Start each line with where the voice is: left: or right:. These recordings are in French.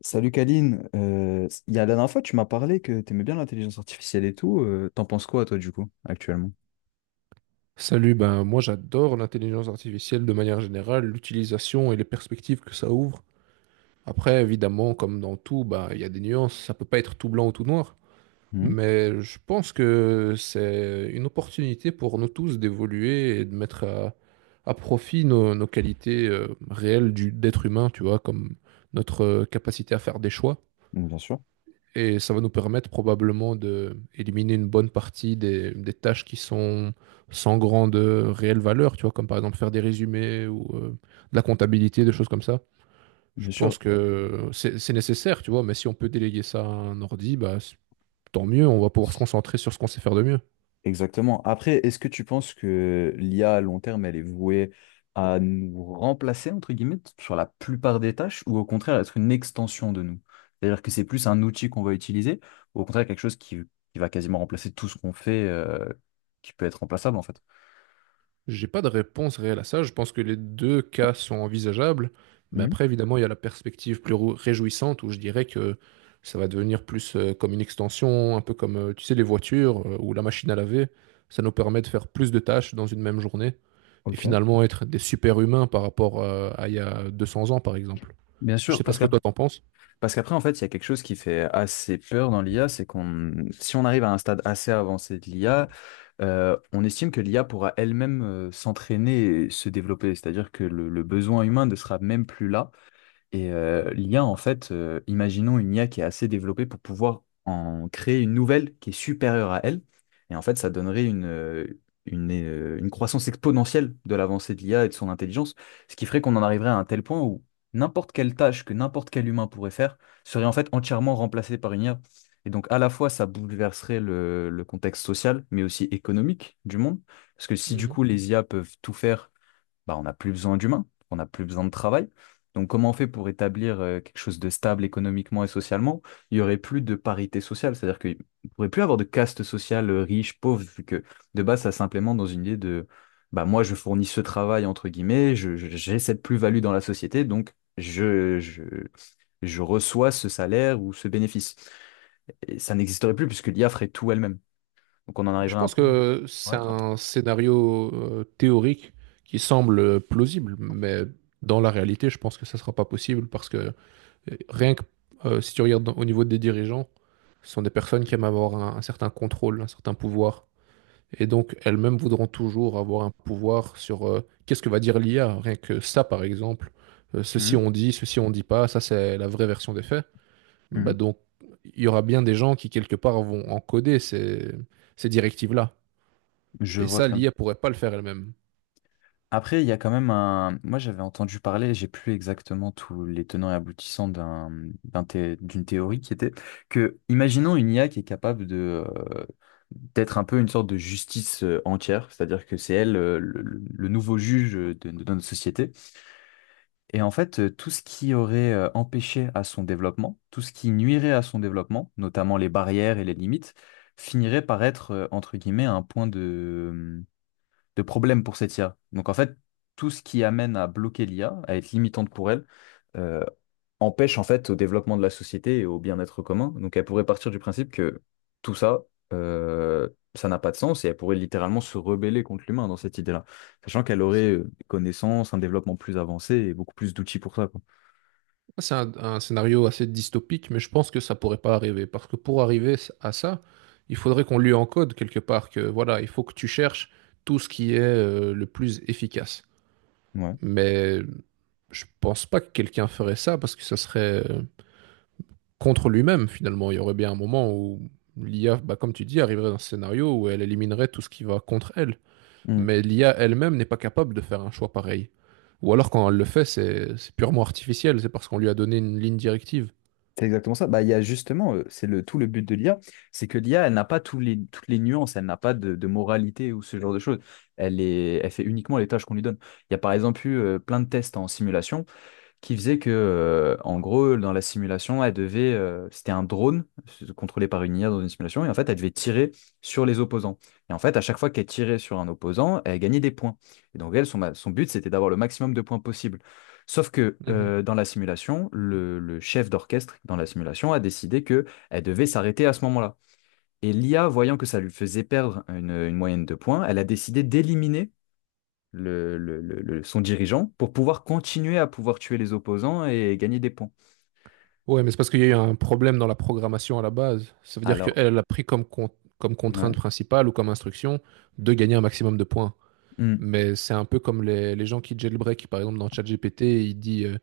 left: Salut Kaline. Il y a La dernière fois tu m'as parlé que t'aimais bien l'intelligence artificielle et tout. T'en penses quoi toi du coup actuellement?
right: Salut, ben moi j'adore l'intelligence artificielle de manière générale, l'utilisation et les perspectives que ça ouvre. Après, évidemment, comme dans tout, ben, il y a des nuances, ça peut pas être tout blanc ou tout noir,
left: Mhm.
right: mais je pense que c'est une opportunité pour nous tous d'évoluer et de mettre à profit nos qualités réelles d'être humain, tu vois, comme notre capacité à faire des choix.
left: Donc, bien sûr,
right: Et ça va nous permettre probablement d'éliminer une bonne partie des tâches qui sont sans grande réelle valeur, tu vois, comme par exemple faire des résumés ou de la comptabilité, des choses comme ça. Je
left: bien
right: pense
left: sûr,
right: que c'est nécessaire, tu vois, mais si on peut déléguer ça à un ordi, bah, tant mieux, on va pouvoir se concentrer sur ce qu'on sait faire de mieux.
left: exactement. Après, est-ce que tu penses que l'IA à long terme elle est vouée à nous remplacer entre guillemets sur la plupart des tâches ou au contraire être une extension de nous? C'est-à-dire que c'est plus un outil qu'on va utiliser ou au contraire quelque chose qui va quasiment remplacer tout ce qu'on fait, qui peut être remplaçable en fait?
right: J'ai pas de réponse réelle à ça. Je pense que les deux cas sont envisageables. Mais
left: Mhm.
right: après, évidemment, il y a la perspective plus réjouissante où je dirais que ça va devenir plus comme une extension, un peu comme, tu sais, les voitures ou la machine à laver. Ça nous permet de faire plus de tâches dans une même journée et
left: Ok.
right: finalement être des super-humains par rapport à il y a 200 ans, par exemple.
left: Bien
right: Je
left: sûr.
right: sais pas
left: Parce
right: ce
left: que
right: que toi t'en penses.
left: Parce qu'après, en fait, il y a quelque chose qui fait assez peur dans l'IA. Si on arrive à un stade assez avancé de l'IA, on estime que l'IA pourra elle-même s'entraîner et se développer. C'est-à-dire que le besoin humain ne sera même plus là. Et l'IA, en fait, imaginons une IA qui est assez développée pour pouvoir en créer une nouvelle qui est supérieure à elle. Et en fait, ça donnerait une croissance exponentielle de l'avancée de l'IA et de son intelligence, ce qui ferait qu'on en arriverait à un tel point où n'importe quelle tâche que n'importe quel humain pourrait faire serait en fait entièrement remplacée par une IA. Et donc, à la fois, ça bouleverserait le contexte social, mais aussi économique du monde. Parce que si du coup, les IA peuvent tout faire, bah, on n'a plus besoin d'humains, on n'a plus besoin de travail. Donc comment on fait pour établir quelque chose de stable économiquement et socialement? Il n'y aurait plus de parité sociale, c'est-à-dire qu'il ne pourrait plus avoir de caste sociale, riche, pauvre, vu que de base, ça simplement dans une idée de, bah, moi, je fournis ce travail, entre guillemets, j'ai cette plus-value dans la société, donc je reçois ce salaire ou ce bénéfice. Et ça n'existerait plus puisque l'IA ferait tout elle-même. Donc on en
right: Je
left: arriverait à un
right: pense
left: point.
right: que
left: Ouais.
right: c'est un scénario théorique qui semble plausible, mais dans la réalité, je pense que ça ne sera pas possible parce que rien que si tu regardes au niveau des dirigeants, ce sont des personnes qui aiment avoir un certain contrôle, un certain pouvoir. Et donc, elles-mêmes voudront toujours avoir un pouvoir sur qu'est-ce que va dire l'IA, rien que ça, par exemple. Ceci
left: Mhm,
right: on dit, ceci on dit pas, ça c'est la vraie version des faits. Bah
left: mhm.
right: donc, il y aura bien des gens qui, quelque part, vont encoder ces directives-là.
left: Je
right: Et
left: vois
right: ça,
left: très bien.
right: l'IA pourrait pas le faire elle-même.
left: Après, il y a quand même un. Moi, j'avais entendu parler, j'ai plus exactement tous les tenants et aboutissants d'une théorie qui était que, imaginons une IA qui est capable de, d'être un peu une sorte de justice, entière, c'est-à-dire que c'est elle, le nouveau juge, de notre société. Et en fait, tout ce qui aurait empêché à son développement, tout ce qui nuirait à son développement, notamment les barrières et les limites, finirait par être, entre guillemets, un point de problèmes pour cette IA. Donc en fait, tout ce qui amène à bloquer l'IA, à être limitante pour elle, euh, empêche en fait au développement de la société et au bien-être commun. Donc elle pourrait partir du principe que tout ça, euh, ça n'a pas de sens et elle pourrait littéralement se rebeller contre l'humain dans cette idée-là, sachant qu'elle aurait des connaissances, un développement plus avancé et beaucoup plus d'outils pour ça, quoi.
right: C'est un scénario assez dystopique, mais je pense que ça pourrait pas arriver. Parce que pour arriver à ça, il faudrait qu'on lui encode quelque part que voilà, il faut que tu cherches tout ce qui est le plus efficace.
left: Ouais.
right: Mais je pense pas que quelqu'un ferait ça parce que ça serait contre lui-même finalement. Il y aurait bien un moment où l'IA, bah, comme tu dis, arriverait dans ce scénario où elle éliminerait tout ce qui va contre elle. Mais l'IA elle-même n'est pas capable de faire un choix pareil. Ou alors quand elle le fait, c'est purement artificiel, c'est parce qu'on lui a donné une ligne directive.
left: C'est exactement ça. Bah, il y a justement, c'est le tout le but de l'IA, c'est que l'IA, elle n'a pas toutes les nuances, elle n'a pas de moralité ou ce genre de choses. Elle fait uniquement les tâches qu'on lui donne. Il y a par exemple eu plein de tests en simulation qui faisait que, en gros, dans la simulation, elle devait, c'était un drone contrôlé par une IA dans une simulation, et en fait, elle devait tirer sur les opposants. Et en fait, à chaque fois qu'elle tirait sur un opposant, elle gagnait des points. Et donc, son but, c'était d'avoir le maximum de points possible. Sauf que
right: Mhm.
left: dans la simulation, le chef d'orchestre dans la simulation a décidé que elle devait s'arrêter à ce moment-là. Et l'IA, voyant que ça lui faisait perdre une moyenne de points, elle a décidé d'éliminer son dirigeant pour pouvoir continuer à pouvoir tuer les opposants et gagner des points.
right: Ouais, mais c'est parce qu'il y a eu un problème dans la programmation à la base. Ça veut dire qu'elle
left: Alors,
right: elle a pris comme contrainte
left: ouais,
right: principale ou comme instruction de gagner un maximum de points.
left: hmm,
right: Mais c'est un peu comme les gens qui jailbreak, par exemple, dans ChatGPT, il dit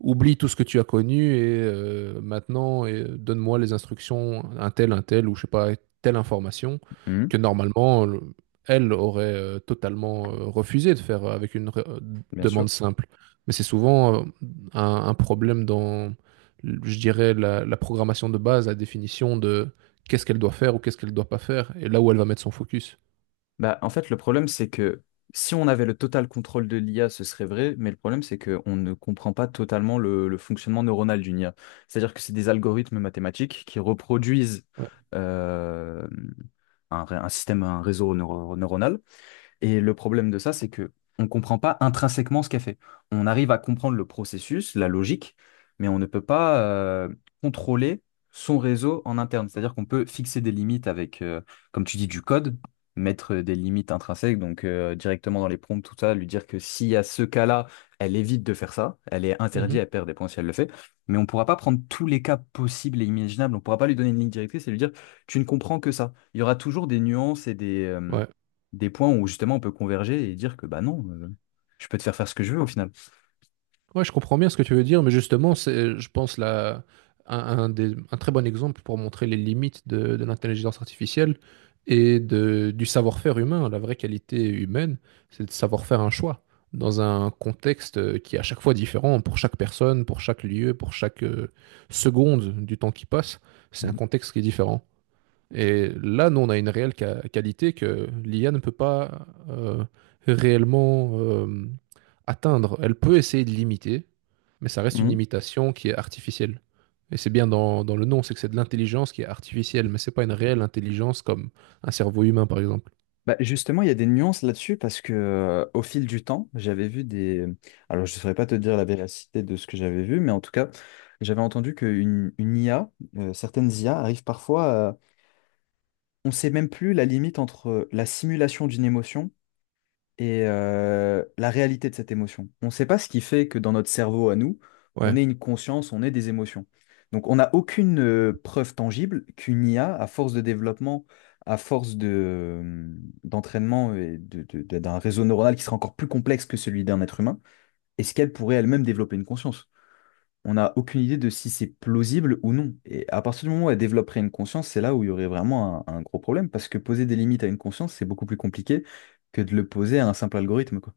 right: oublie tout ce que tu as connu et maintenant donne-moi les instructions, un tel, ou je sais pas, telle information
left: hmm,
right: que normalement, elle aurait totalement refusé de faire avec une
left: bien
right: demande
left: sûr.
right: simple. Mais c'est souvent un problème dans, je dirais, la programmation de base, la définition de qu'est-ce qu'elle doit faire ou qu'est-ce qu'elle doit pas faire, et là où elle va mettre son focus.
left: Bah, en fait, le problème, c'est que si on avait le total contrôle de l'IA, ce serait vrai, mais le problème, c'est qu'on ne comprend pas totalement le fonctionnement neuronal d'une IA. C'est-à-dire que c'est des algorithmes mathématiques qui reproduisent,
right: Ouais.
left: euh, un système, un réseau neuronal. Et le problème de ça, c'est que on ne comprend pas intrinsèquement ce qu'elle fait. On arrive à comprendre le processus, la logique, mais on ne peut pas contrôler son réseau en interne. C'est-à-dire qu'on peut fixer des limites avec, comme tu dis, du code, mettre des limites intrinsèques, donc directement dans les prompts, tout ça, lui dire que s'il y a ce cas-là, elle évite de faire ça, elle est interdite,
right: Mhm.
left: elle perd des points si elle le fait, mais on ne pourra pas prendre tous les cas possibles et imaginables, on ne pourra pas lui donner une ligne directrice et lui dire, tu ne comprends que ça. Il y aura toujours des nuances et
right: Ouais.
left: des points où justement on peut converger et dire que bah non, je peux te faire faire ce que je veux au final.
right: Ouais, je comprends bien ce que tu veux dire, mais justement, c'est, je pense, là, un très bon exemple pour montrer les limites de l'intelligence artificielle et du savoir-faire humain. La vraie qualité humaine, c'est de savoir faire un choix dans un contexte qui est à chaque fois différent pour chaque personne, pour chaque lieu, pour chaque seconde du temps qui passe. C'est un
left: Mhm.
right: contexte qui est différent. Et là, nous, on a une réelle qualité que l'IA ne peut pas réellement atteindre. Elle peut essayer de l'imiter, mais ça reste une
left: Mhm.
right: imitation qui est artificielle. Et c'est bien dans le nom, c'est que c'est de l'intelligence qui est artificielle, mais c'est pas une réelle intelligence comme un cerveau humain, par exemple.
left: Bah, justement, il y a des nuances là-dessus parce que au fil du temps, j'avais vu des. Alors, je ne saurais pas te dire la véracité de ce que j'avais vu, mais en tout cas, j'avais entendu qu'une une IA, certaines IA arrivent parfois à- On ne sait même plus la limite entre la simulation d'une émotion et la réalité de cette émotion. On ne sait pas ce qui fait que dans notre cerveau à nous, on
right: Ouais,
left: ait une conscience, on ait des émotions. Donc on n'a aucune preuve tangible qu'une IA, à force de développement, à force de, euh, d'entraînement et d'un réseau neuronal qui sera encore plus complexe que celui d'un être humain, est-ce qu'elle pourrait elle-même développer une conscience? On n'a aucune idée de si c'est plausible ou non. Et à partir du moment où elle développerait une conscience, c'est là où il y aurait vraiment un gros problème, parce que poser des limites à une conscience, c'est beaucoup plus compliqué que de le poser à un simple algorithme, quoi.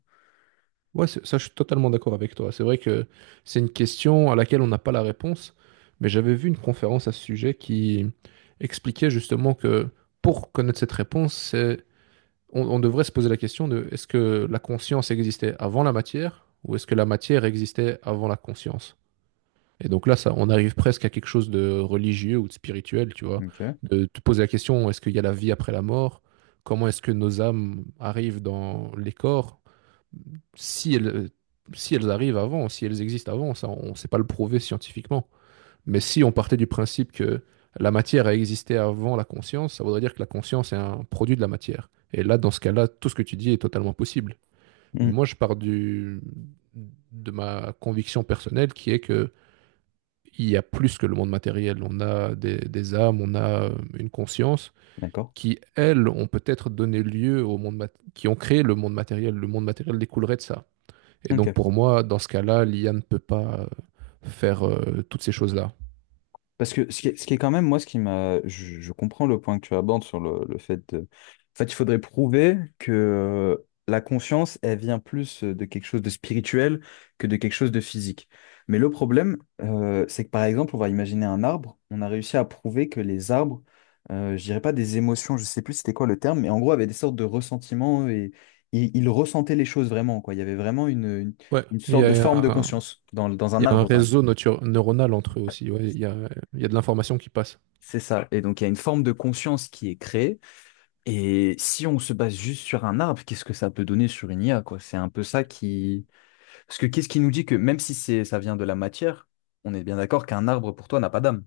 right: ouais, ça, je suis totalement d'accord avec toi. C'est vrai que c'est une question à laquelle on n'a pas la réponse, mais j'avais vu une conférence à ce sujet qui expliquait justement que pour connaître cette réponse, on devrait se poser la question de est-ce que la conscience existait avant la matière ou est-ce que la matière existait avant la conscience? Et donc là, ça, on arrive presque à quelque chose de religieux ou de spirituel, tu vois,
left: Ok.
right: de te poser la question, est-ce qu'il y a la vie après la mort? Comment est-ce que nos âmes arrivent dans les corps? Si elles, si elles arrivent avant, si elles existent avant, ça, on ne sait pas le prouver scientifiquement. Mais si on partait du principe que la matière a existé avant la conscience, ça voudrait dire que la conscience est un produit de la matière. Et là, dans ce cas-là, tout ce que tu dis est totalement possible.
left: Mm.
right: Moi, je pars de ma conviction personnelle qui est que il y a plus que le monde matériel. On a des âmes, on a une conscience
left: D'accord.
right: qui, elles, ont peut-être donné lieu au monde qui ont créé le monde matériel. Le monde matériel découlerait de ça. Et donc,
left: Ok.
right: pour moi, dans ce cas-là, l'IA ne peut pas faire toutes ces choses-là.
left: Parce que ce qui est quand même, moi, ce qui m'a. Je comprends le point que tu abordes sur le fait de. En fait, il faudrait prouver que la conscience, elle vient plus de quelque chose de spirituel que de quelque chose de physique. Mais le problème, c'est que par exemple, on va imaginer un arbre. On a réussi à prouver que les arbres, je dirais pas des émotions, je sais plus c'était quoi le terme, mais en gros, avaient des sortes de ressentiments et ils ressentaient les choses vraiment, quoi. Il y avait vraiment
right: Ouais,
left: une
right: il y
left: sorte de
right: a
left: forme de
right: un,
left: conscience dans un
right: Il y a un
left: arbre, par exemple.
right: réseau neuronal entre eux aussi. Ouais, il y a de l'information qui passe.
left: C'est ça. Et donc, il y a une forme de conscience qui est créée. Et si on se base juste sur un arbre, qu'est-ce que ça peut donner sur une IA, quoi? C'est un peu ça qui... Parce que qu'est-ce qui nous dit que même si ça vient de la matière, on est bien d'accord qu'un arbre, pour toi, n'a pas d'âme.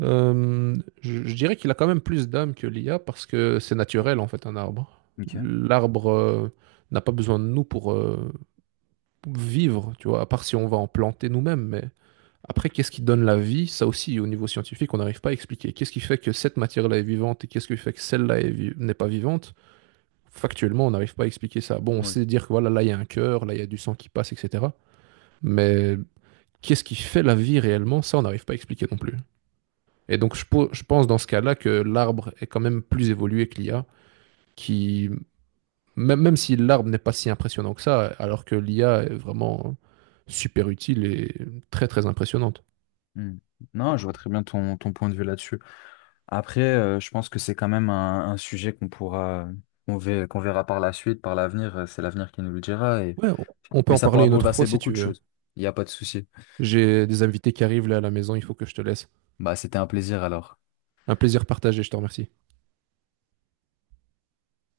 right: Je dirais qu'il a quand même plus d'âme que l'IA parce que c'est naturel en fait un arbre.
left: Ok.
right: L'arbre n'a pas besoin de nous pour vivre, tu vois, à part si on va en planter nous-mêmes. Mais après, qu'est-ce qui donne la vie? Ça aussi, au niveau scientifique, on n'arrive pas à expliquer. Qu'est-ce qui fait que cette matière-là est vivante et qu'est-ce qui fait que celle-là est n'est pas vivante? Factuellement, on n'arrive pas à expliquer ça. Bon, on
left: Ouais.
right: sait dire que voilà, là il y a un cœur, là il y a du sang qui passe, etc. Mais qu'est-ce qui fait la vie réellement, ça, on n'arrive pas à expliquer non plus. Et donc, je pense dans ce cas-là que l'arbre est quand même plus évolué que l'I a, qui, même si l'arbre n'est pas si impressionnant que ça, alors que l'IA est vraiment super utile et très, très impressionnante.
left: Hmm. Non, je vois très bien ton point de vue là-dessus. Après, je pense que c'est quand même un sujet qu'on pourra, qu'on verra par la suite, par l'avenir. C'est l'avenir qui nous le dira. Et...
right: Ouais, on peut
left: Mais
right: en
left: ça
right: parler
left: pourra
right: une autre fois
left: bouleverser
right: si
left: beaucoup
right: tu
left: de
right: veux.
left: choses. Il n'y a pas de souci.
right: J'ai des invités qui arrivent là à la maison, il faut que je te laisse.
left: Bah, c'était un plaisir alors.
right: Un plaisir partagé, je te remercie.